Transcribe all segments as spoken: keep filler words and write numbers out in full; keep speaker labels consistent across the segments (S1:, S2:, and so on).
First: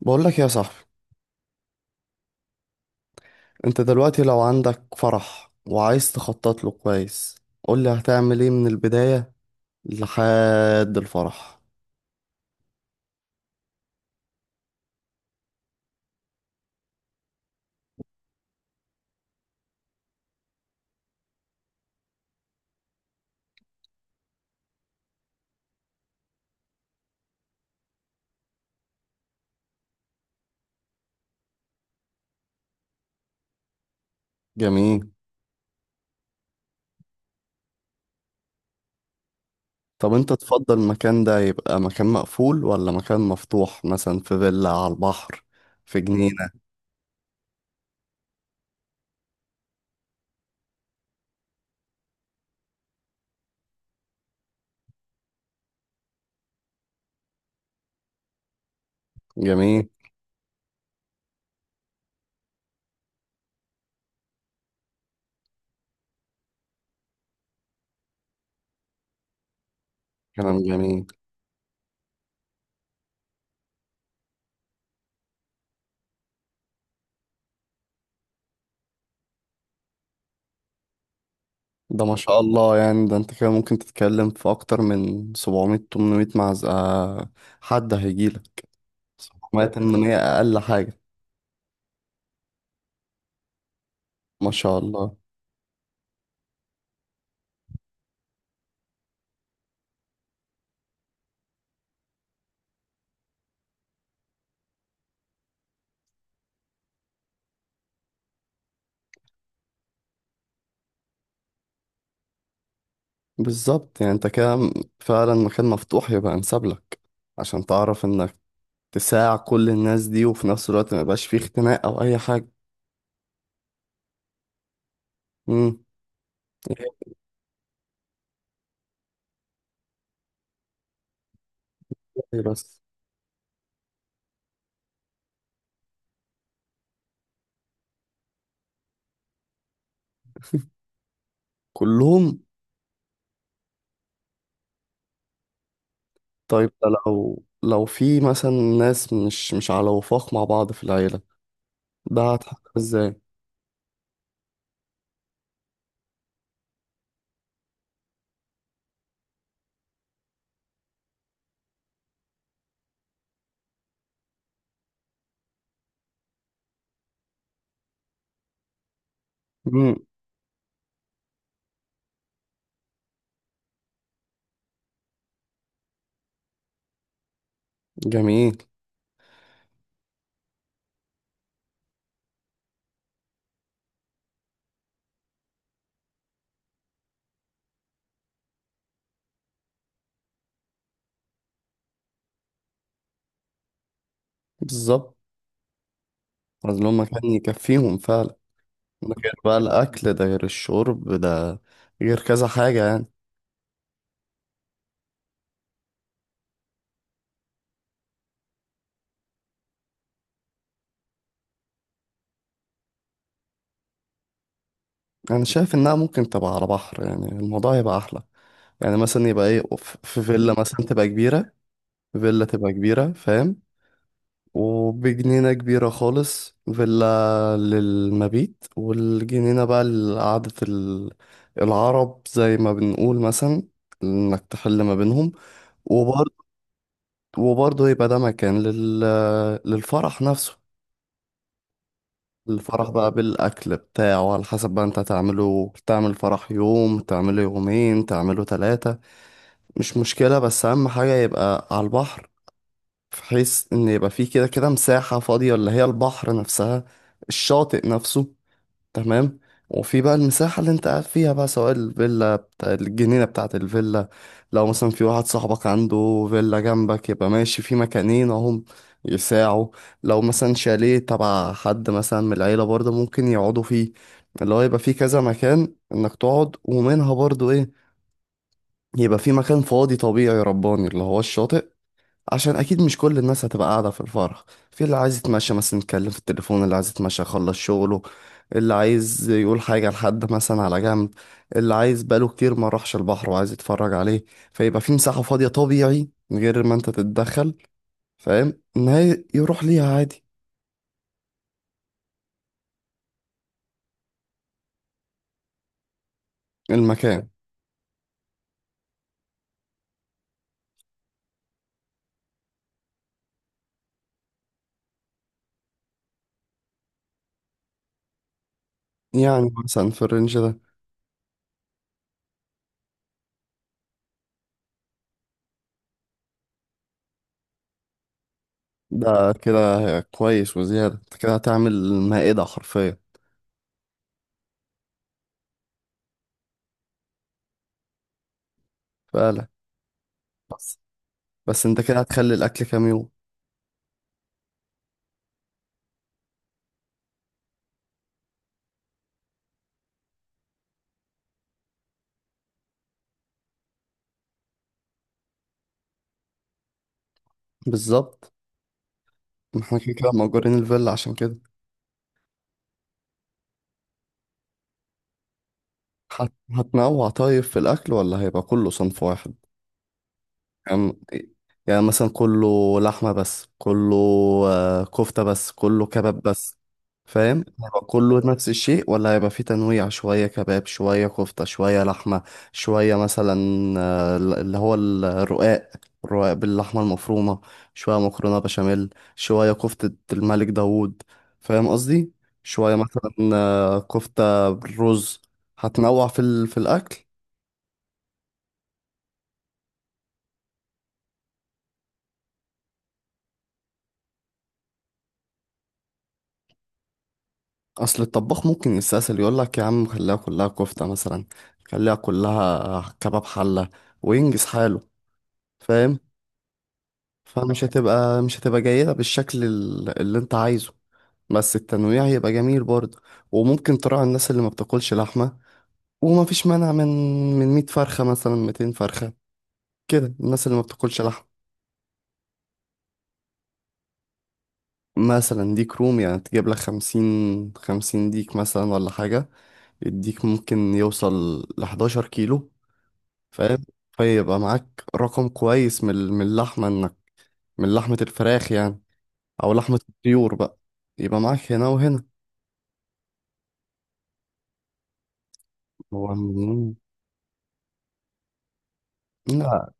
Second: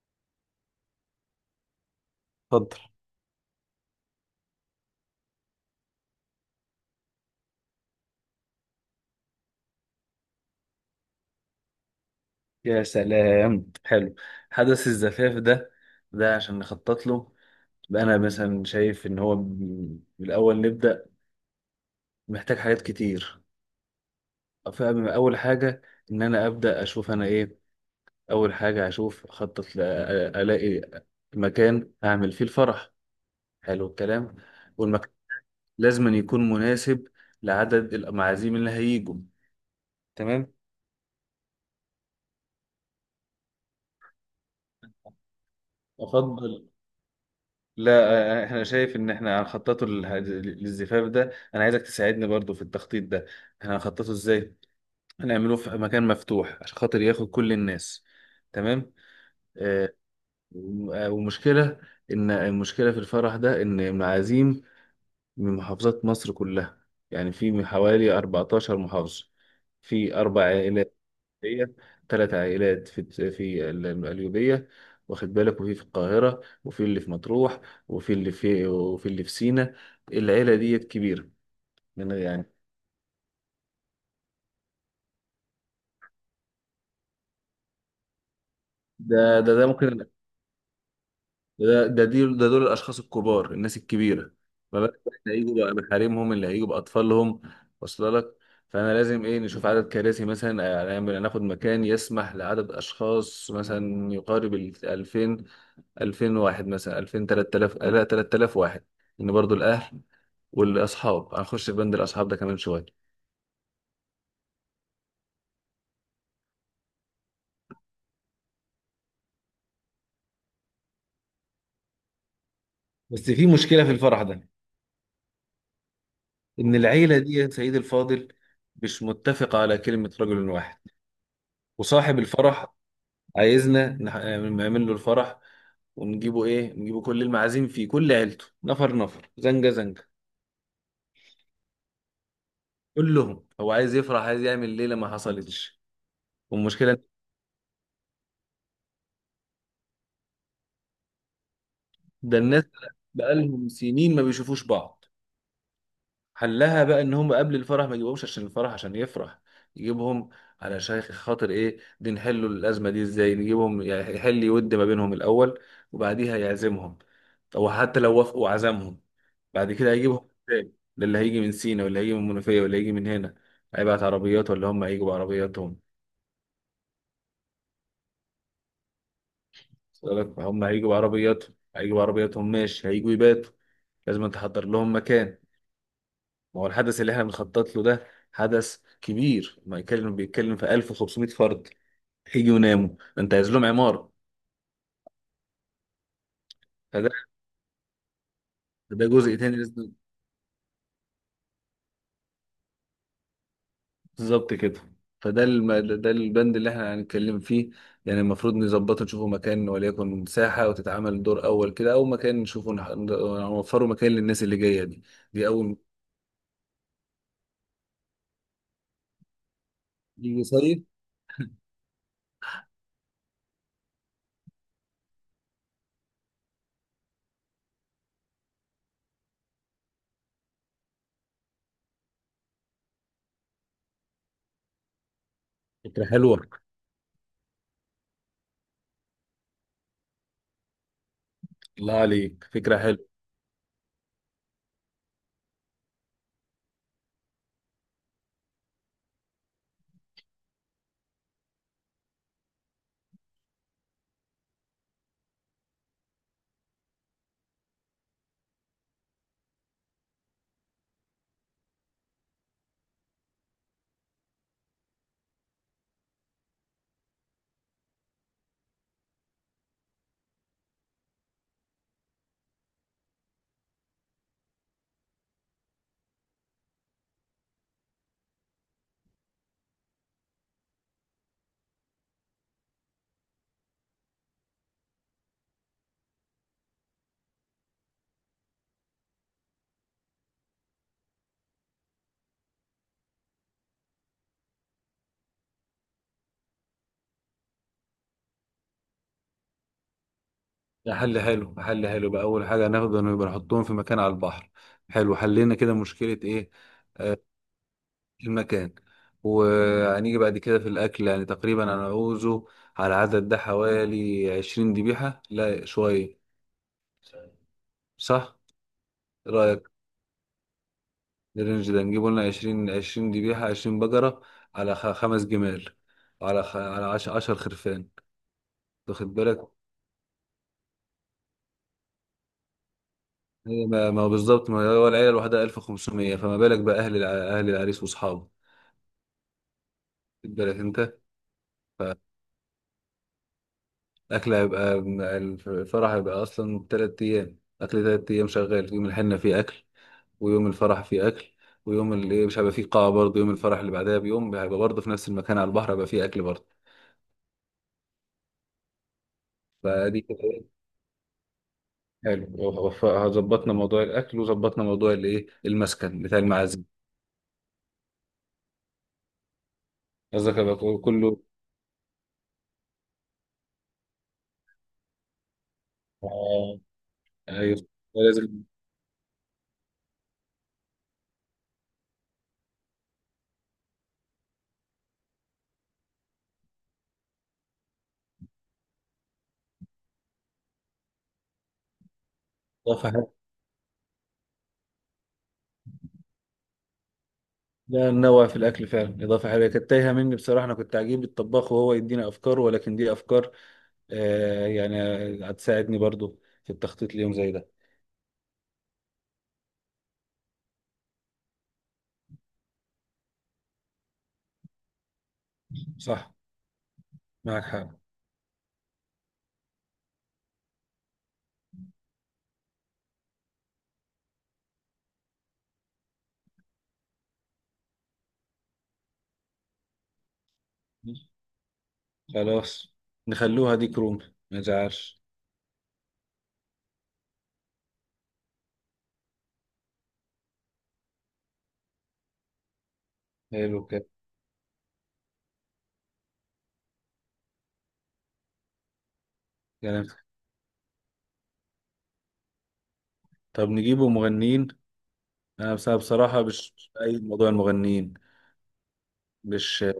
S1: بقول لك يا صاحبي،
S2: اتفضل.
S1: انت دلوقتي لو عندك فرح وعايز تخطط له كويس قول لي هتعمل ايه من البداية لحد الفرح.
S2: يا سلام حلو. حدث الزفاف ده، ده عشان نخطط له. بقى انا مثلا شايف ان هو م- بالاول نبدا، محتاج حاجات كتير. فاول حاجه ان انا ابدا اشوف انا ايه. اول حاجه اشوف اخطط ل- الاقي مكان اعمل فيه الفرح. حلو الكلام.
S1: جميل.
S2: والمكان لازم أن يكون مناسب لعدد المعازيم اللي هيجوا.
S1: طب انت
S2: تمام.
S1: تفضل المكان ده يبقى مكان مقفول ولا مكان مفتوح، مثلا في فيلا على البحر، في جنينة؟
S2: افضل. لا آه، احنا شايف ان احنا هنخططه للح- للزفاف ده، انا عايزك تساعدني برضو في التخطيط ده. احنا هنخططه ازاي؟ هنعمله في مكان مفتوح عشان خاطر ياخد كل الناس. تمام.
S1: جميل.
S2: آه، وم- آه، ومشكلة، ان المشكلة في الفرح ده ان المعازيم من محافظات مصر كلها، يعني في من حوالي أربعتاشر محافظة، في اربع
S1: كلام
S2: عائلات.
S1: جميل.
S2: هي ثلاث عائلات في في ال- القليوبية، واخد بالك، وفي في القاهرة، وفي اللي في مطروح، وفي اللي في وفي اللي في سينا. العيلة ديت كبيرة.
S1: ده
S2: من
S1: ما
S2: غير-
S1: شاء
S2: يعني
S1: الله، يعني ده انت كده ممكن تتكلم في اكتر من سبعمية تمنمية معزة. حد هيجيلك
S2: ده ده
S1: سبعمية
S2: ده ممكن ده.
S1: ثمانمائة اقل حاجة.
S2: ده دي ده دول الأشخاص الكبار، الناس الكبيرة.
S1: ما شاء
S2: ما بالك بقى
S1: الله.
S2: اللي هيجوا بقى بحريمهم، اللي هيجوا بأطفالهم. واصل لك؟ فأنا لازم إيه نشوف عدد كراسي مثلا، آه، نعمل- ناخد مكان يسمح لعدد أشخاص مثلا يقارب ال ألفين، ألفين واحد مثلا، ألفين، تلت تلاف، لا، تلت تلاف واحد. ان برضو الاهل والاصحاب هنخش في بند الاصحاب ده كمان شويه.
S1: بالظبط، يعني انت كده م- فعلا مكان مفتوح يبقى انسب لك. عشان تعرف انك تساع كل الناس دي، وفي نفس الوقت ما يبقاش فيه اختناق او اي حاجة.
S2: بس في مشكلة في الفرح ده،
S1: امم.
S2: إن العيلة دي يا سيد الفاضل مش متفقة على كلمة رجل واحد. وصاحب الفرح
S1: بس.
S2: عايزنا نح- نعمل له الفرح، ونجيبه إيه، نجيبه كل المعازيم فيه، كل عيلته، نفر نفر، زنجة زنجة،
S1: كلهم.
S2: كلهم. هو عايز يفرح، عايز يعمل ليلة ما حصلتش.
S1: طيب، ده
S2: والمشكلة،
S1: لو لو في مثلا ناس مش مش على وفاق مع بعض في العيلة، ده
S2: ده الناس
S1: هتحقق ازاي؟
S2: بقالهم سنين ما بيشوفوش بعض. حلها بقى ان هم قبل الفرح ما يجيبهمش عشان الفرح عشان يفرح، يجيبهم على شيخ خاطر ايه دي، نحلوا الازمه دي ازاي، نجيبهم يعني يحل يود ما بينهم الاول، وبعديها يعزمهم. او حتى لو وافقوا عزمهم، بعد كده
S1: امم.
S2: هيجيبهم ازاي؟ ده اللي هيجي من سينا واللي هيجي من المنوفيه واللي هيجي من هنا، هيبعت عربيات ولا هم هيجوا بعربياتهم؟
S1: جميل.
S2: وصل لك؟ هم هيجوا بعربياتهم، هيجوا بعربياتهم ماشي، هيجوا يباتوا، لازم تحضر لهم مكان. ما هو الحدث اللي احنا بنخطط له ده حدث كبير، ما يتكلم بيتكلم في ألف وخمسمئة فرد، هيجي ويناموا، انت عايز لهم عمارة.
S1: بالظبط، عايز لهم
S2: فده،
S1: مكان يكفيهم فعلا.
S2: ده
S1: ده غير
S2: جزء تاني
S1: بقى
S2: لازم-
S1: الاكل، ده غير الشرب، ده غير كذا حاجة يعني.
S2: بالظبط كده. فده الم... ده البند اللي احنا هنتكلم فيه. يعني المفروض نظبطه، نشوفوا مكان وليكن ساحة وتتعمل دور أول كده، أو مكان نشوفه نح- نوفره مكان للناس اللي جاية دي.
S1: انا
S2: دي أول
S1: شايف
S2: ما
S1: انها ممكن تبقى على بحر، يعني الموضوع يبقى احلى. يعني مثلا يبقى ايه، ف- في
S2: يجي
S1: فيلا
S2: صيف.
S1: مثلا تبقى كبيرة. فيلا تبقى كبيرة، فاهم؟ وبجنينة كبيرة خالص، فيلا للمبيت والجنينة بقى لقعدة ال- العرب زي ما بنقول مثلا، انك تحل ما بينهم.
S2: فكرة حلوة.
S1: وبرضه وبرضه يبقى ده مكان لل... للفرح نفسه.
S2: الله عليك، فكرة
S1: الفرح بقى
S2: حلوة.
S1: بالأكل بتاعه على حسب بقى، انت تعمله تعمل فرح يوم، تعمله يومين، تعمله ثلاثة. مش مشكلة، بس أهم حاجة يبقى على البحر. بحيث ان يبقى فيه كده كده مساحة فاضية اللي هي البحر نفسها، الشاطئ نفسه. تمام. وفي بقى المساحة اللي انت قاعد فيها بقى، سواء الفيلا بتاع الجنينة بتاعة الفيلا. لو مثلا في واحد صاحبك عنده فيلا جنبك، يبقى ماشي في مكانين اهم يساعوا. لو مثلا شاليه تبع حد مثلا من العيلة برضه ممكن يقعدوا فيه. اللي هو يبقى فيه كذا مكان انك تقعد، ومنها برضه ايه، يبقى في مكان فاضي طبيعي رباني اللي هو الشاطئ. عشان اكيد مش كل الناس هتبقى قاعده في الفرح. في اللي عايز يتمشى مثلا يتكلم في التليفون، اللي عايز يتمشى يخلص شغله، اللي عايز يقول حاجه لحد مثلا على جنب، اللي عايز بقاله كتير ما راحش البحر وعايز يتفرج عليه. فيبقى في مساحه فاضيه طبيعي من غير ما انت تتدخل، فاهم، ان هي يروح ليها عادي.
S2: حل حلو حل حلو بقى، اول حاجه هناخده انه يبقى نحطهم في مكان على البحر. حلو، حلينا كده، مشكله ايه. آه،
S1: المكان.
S2: المكان. وهنيجي بعد كده في الاكل، يعني تقريبا انا عاوزه على العدد ده حوالي عشرين ذبيحه، لا شويه. صح. إيه
S1: يعني
S2: رايك
S1: مثلا في الرينج ده.
S2: الرينج ده نجيبه لنا عشرين، عشرين ذبيحه، عشرين بقره، على خ- خمس جمال، على خ... على عش... عشر خرفان، واخد
S1: ده
S2: بالك.
S1: كده كويس وزياده، انت كده هتعمل مائده حرفيا.
S2: هي ما ما هو بالظبط، ما هو العيله الواحده ألف وخمسمية، فما بالك بقى اهل الع... اهل العريس واصحابه،
S1: فعلا.
S2: واخد بالك
S1: بس
S2: انت.
S1: بس انت كده هتخلي الاكل كام يوم؟
S2: الأكل هيبقى، الفرح هيبقى أصلا تلات أيام أكل، تلات أيام شغال، يوم الحنة فيه أكل، ويوم الفرح فيه أكل، ويوم اللي مش هيبقى فيه قاعة برضه يوم الفرح اللي بعدها بيوم هيبقى برضه في نفس المكان على البحر هيبقى فيه أكل برضه.
S1: بالظبط، ما احنا كده
S2: فدي
S1: كده
S2: كده
S1: مأجورين
S2: إيه،
S1: الفيلا عشان كده.
S2: حلو. وف- ظبطنا موضوع الأكل وظبطنا موضوع الإيه، المسكن بتاع
S1: هت-
S2: المعازيم.
S1: هتنوع طيب في الأكل ولا هيبقى كله صنف واحد؟
S2: قصدك هيبقى كله
S1: يعني،
S2: كله،
S1: يعني مثلا كله لحمة بس، كله آه، كفتة بس، كله كباب بس.
S2: آه،
S1: فاهم؟
S2: أيوه
S1: هيبقى كله
S2: لازم.
S1: نفس الشيء ولا هيبقى فيه تنويع، شوية كباب شوية كفتة شوية لحمة. شوية مثلا، آه، اللي هو الرقاق، الرقاق باللحمة المفرومة. شوية مكرونة بشاميل. شوية كفتة الملك داوود. فاهم قصدي؟ شوية
S2: إضافة
S1: مثلا
S2: حلوة.
S1: آه، كفتة بالرز. هتنوع في ال- في الأكل.
S2: لا ننوع في الأكل فعلا، إضافة حلوة كانت تايهة مني بصراحة، أنا كنت عجيب الطباخ وهو يدينا أفكار ولكن دي أفكار. آه يعني، هتساعدني برضو في التخطيط ليوم زي ده.
S1: اصل الطباخ ممكن يستسهل يقول لك يا عم خليها كلها كفتة مثلا، خليها كلها كباب حلة وينجز حاله، فاهم.
S2: صح. معك
S1: فمش
S2: حق.
S1: هتبقى مش هتبقى جيدة بالشكل ال- اللي انت عايزه، بس التنويع هيبقى جميل برضه. وممكن تراعي الناس اللي ما بتاكلش لحمة، وما فيش مانع من من مية فرخة مثلا ميتين فرخة، كده الناس اللي ما بتاكلش لحمة.
S2: خلاص نخلوها دي كروم، ما تزعلش.
S1: مثلا ديك رومي، يعني تجيب لك خمسين، خمسين ديك مثلا ولا حاجة. الديك ممكن يوصل لحداشر كيلو، فاهم.
S2: حلو كده.
S1: فيبقى معاك رقم كويس من ال- من اللحمة انك، من لحمة الفراخ يعني، او لحمة
S2: كلام.
S1: الطيور بقى. يبقى معاك هنا وهنا.
S2: طب نجيبه مغنيين. انا بس-
S1: هو
S2: بصراحة مش مش
S1: من-
S2: أيد موضوع المغنيين. مش
S1: لا،
S2: آه،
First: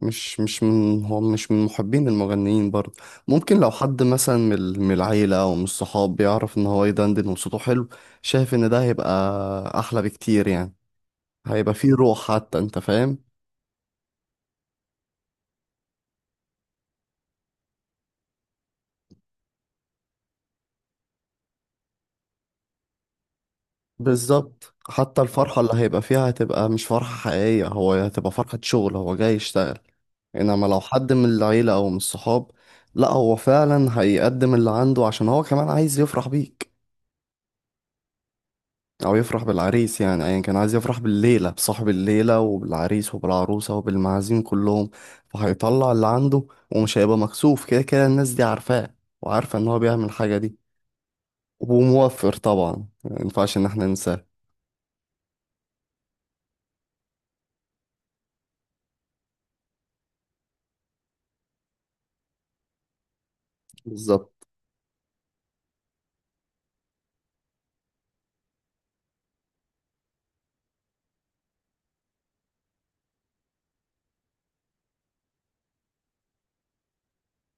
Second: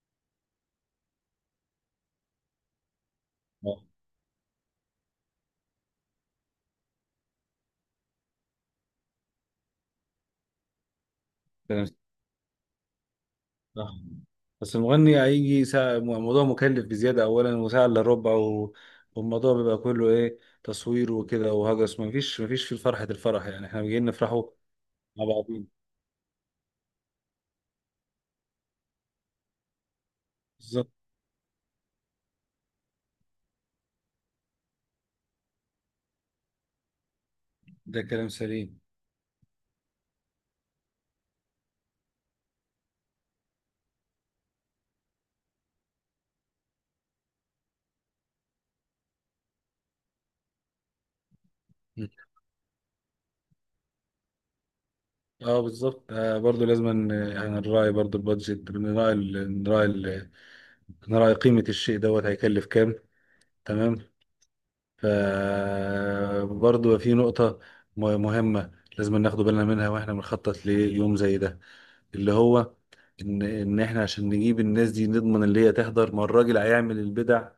S1: مش مش من هو مش من محبين المغنيين برضه. ممكن لو حد مثلا من ال- من العيلة او من الصحاب بيعرف ان هو يدندن وصوته حلو، شايف ان ده هيبقى احلى بكتير يعني، هيبقى
S2: كلام
S1: فيه روح حتى، انت فاهم؟
S2: صح. بس المغني هيجي ساعة، موضوع مكلف بزيادة أولا، وساعة إلا ربع و... والموضوع بيبقى كله إيه تصوير وكده وهجس، مفيش مفيش في فرحة الفرح، يعني إحنا جايين نفرحه
S1: بالظبط، حتى
S2: مع
S1: الفرحة اللي
S2: بعضين.
S1: هيبقى فيها هتبقى مش فرحة حقيقية، هو هتبقى فرحة شغل، هو جاي يشتغل. انما لو
S2: بالظبط،
S1: حد من العيلة او من الصحاب، لا، هو فعلا هيقدم اللي عنده عشان هو كمان عايز يفرح بيك،
S2: ده كلام سليم.
S1: او يفرح بالعريس، يعني ايا كان عايز يفرح بالليلة بصاحب الليلة وبالعريس وبالعروسة وبالمعازيم كلهم. فهيطلع اللي عنده، ومش هيبقى مكسوف، كده كده الناس دي عارفاه وعارفة ان هو بيعمل الحاجة دي. وموفر طبعا، ما ينفعش ان احنا ننساه.
S2: اه بالظبط، آه برضو لازم ان- يعني نراعي برضو البادجت، نراعي ال- نراعي ال- نراعي قيمة الشيء دوت هيكلف كام. تمام.
S1: بالظبط.
S2: ف برضو في نقطة م- مهمة لازم ناخد بالنا منها واحنا بنخطط ليوم زي ده، اللي هو ان ان احنا عشان نجيب الناس دي نضمن اللي هي تحضر، ما الراجل هيعمل البدع.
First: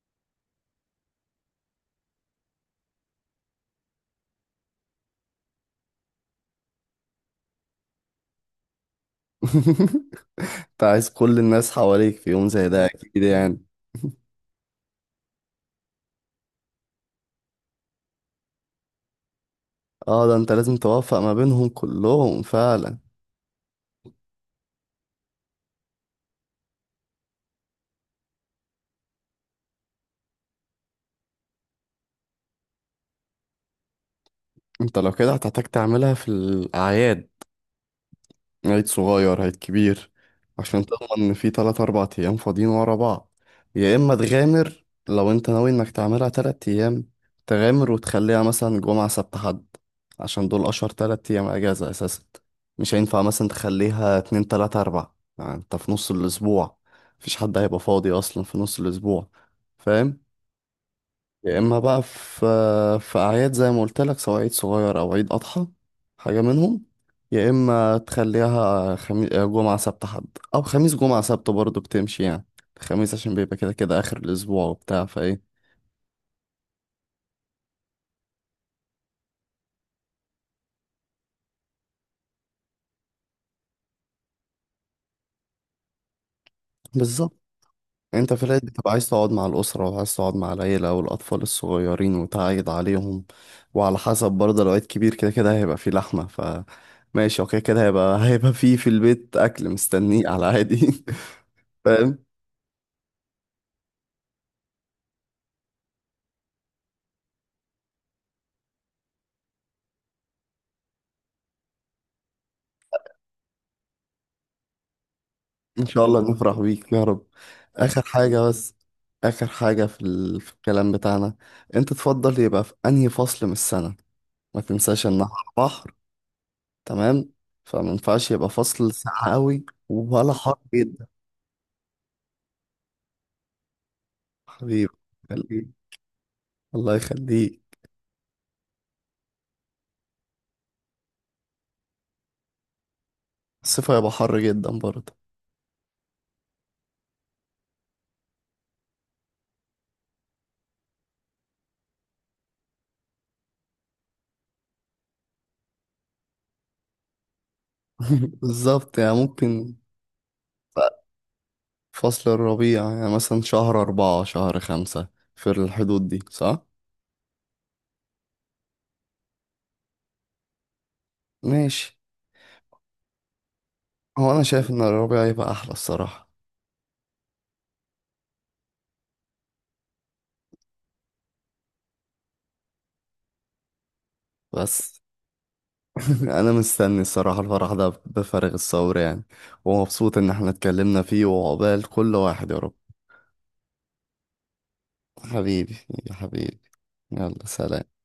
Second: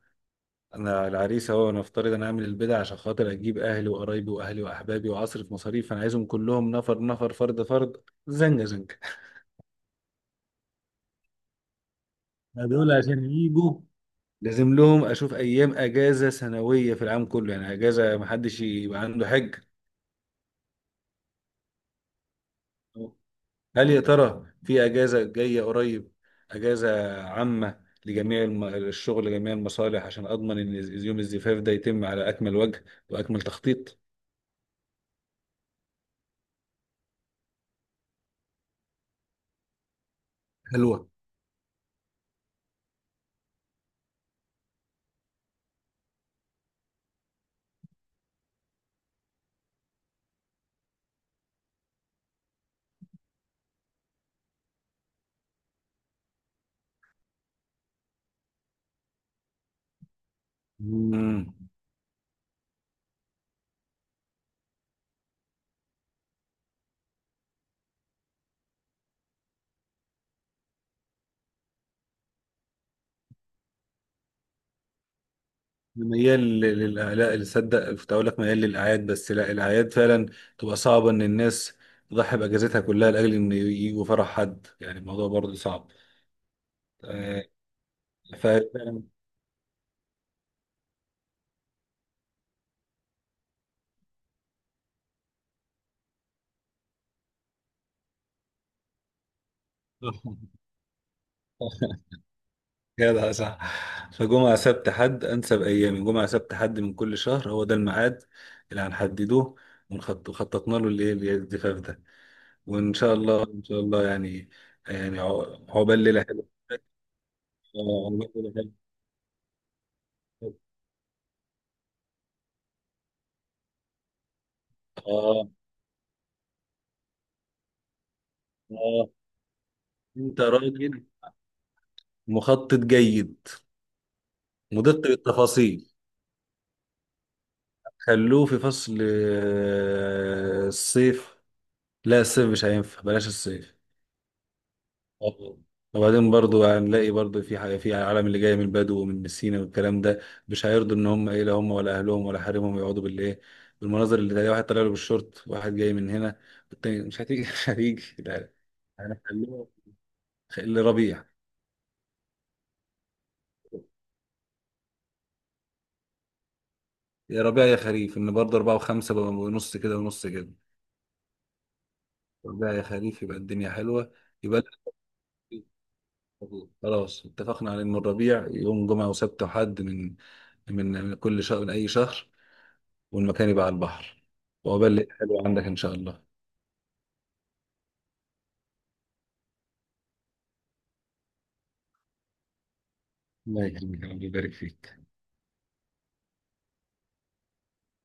S2: انا العريس اهو، نفترض انا هعمل البدع عشان خاطر اجيب اهلي وقرايبي واهلي واحبابي، واصرف مصاريف، انا عايزهم كلهم، نفر نفر، فرد فرد، زنجة زنجة.
S1: انت عايز كل الناس حواليك في يوم
S2: ما
S1: زي ده
S2: دول
S1: اكيد
S2: عشان
S1: يعني.
S2: يجوا لازم لهم اشوف ايام اجازه سنويه في العام كله، يعني اجازه محدش يبقى عنده حج.
S1: اه، ده انت لازم توفق ما بينهم كلهم فعلا.
S2: هل يا ترى في اجازه جايه قريب، اجازه عامه لجميع الم- الشغل لجميع المصالح، عشان اضمن ان يوم الزفاف ده يتم على اكمل وجه واكمل تخطيط.
S1: انت لو كده هتحتاج تعملها في الأعياد، عيد صغير عيد كبير، عشان
S2: حلوه.
S1: تضمن ان في تلات أربع أيام فاضيين ورا بعض. يا إما تغامر لو انت ناوي انك تعملها تلات أيام، تغامر وتخليها مثلا جمعة سبت حد، عشان دول أشهر تلات أيام أجازة أساسا. مش هينفع مثلا تخليها اتنين تلاتة أربع، يعني انت في نص الأسبوع مفيش حد هيبقى فاضي أصلا في نص الأسبوع، فاهم.
S2: امم
S1: يا اما بقى في في اعياد زي ما قلت لك، سواء عيد صغير او عيد اضحى، حاجه منهم. يا اما تخليها خميس جمعه سبت حد، او خميس جمعه سبت برضه بتمشي يعني. الخميس عشان بيبقى كده كده اخر الاسبوع وبتاع فايه.
S2: ميال لل- لل- لا اللي صدق كنت اقول لك، ميال للاعياد، بس لا الاعياد فعلا تبقى صعبه، ان الناس تضحي باجازتها كلها لاجل ان يجوا فرح حد، يعني الموضوع برضه صعب.
S1: بالظبط،
S2: آه،
S1: انت في
S2: ف
S1: العيد بتبقى عايز تقعد مع الاسره وعايز تقعد مع العيله والاطفال الصغيرين وتعيد عليهم. وعلى حسب برضه لو عيد كبير، كده كده هيبقى فيه لحمه ف ماشي، اوكي، كده هيبقى هيبقى فيه في البيت اكل مستنيه على عادي. فاهم.
S2: جدع صح. فجمعة سبت حد أنسب أيامي، جمعة سبت حد من كل شهر، هو ده الميعاد اللي هنحدده، ونخط- وخططنا له الإيه الجفاف ده. وإن شاء الله، إن شاء الله يعني، يعني عق-
S1: ان
S2: عقبال
S1: شاء الله
S2: ليلة حلوة.
S1: نفرح بيك يا رب. اخر
S2: آه،
S1: حاجه
S2: عقبال ليلة
S1: بس. اخر حاجه في, ال... في
S2: حلوة.
S1: الكلام بتاعنا. انت تفضل يبقى في انهي فصل من السنه؟ ما تنساش ان احنا
S2: آه.
S1: بحر. تمام. فما ينفعش يبقى فصل
S2: آه.
S1: ساقع قوي ولا
S2: أنت
S1: حر
S2: راجل
S1: جدا.
S2: مخطط جيد،
S1: حبيبي.
S2: مدق
S1: خليك.
S2: بالتفاصيل.
S1: الله يخليك.
S2: خلوه في فصل آه، الصيف. لا الصيف مش هينفع، بلاش الصيف.
S1: الصيف هيبقى حر جدا برضه.
S2: آه. وبعدين برضو هنلاقي برضو في حاجة في العالم اللي جاي من البدو ومن السينا والكلام ده، مش هيرضوا ان هم ايه، لا هم ولا اهلهم ولا حريمهم يقعدوا بالايه، بالمناظر، اللي تلاقي واحد طالع له بالشورت، واحد جاي من هنا، والتاني مش هتيجي. مش هتيجي لا.
S1: بالظبط يعني
S2: هنخليهم
S1: ممكن.
S2: لربيع.
S1: فصل الربيع، يعني مثلا شهر أربعة شهر خمسة، في الحدود دي، صح؟
S2: يا ربيع يا خريف، ان برضه أربعة وخمسة بقى، ونص كده ونص كده.
S1: ماشي.
S2: ربيع يا خريف يبقى الدنيا حلوة.
S1: هو أنا
S2: يبقى
S1: شايف إن
S2: لك-
S1: الربيع يبقى أحلى الصراحة.
S2: خلاص اتفقنا على ان الربيع، يوم جمعة وسبت وحد، من من من كل شهر، من اي شهر، والمكان يبقى على البحر. وعقبال
S1: بس.
S2: الليل حلو عندك إن شاء الله.
S1: انا مستني الصراحه الفرح ده بفارغ الصبر يعني، ومبسوط ان احنا اتكلمنا فيه، وعقبال كل واحد يا رب.
S2: الله يكرمك، ربنا يبارك فيك.
S1: حبيبي. يا حبيبي. يلا سلام.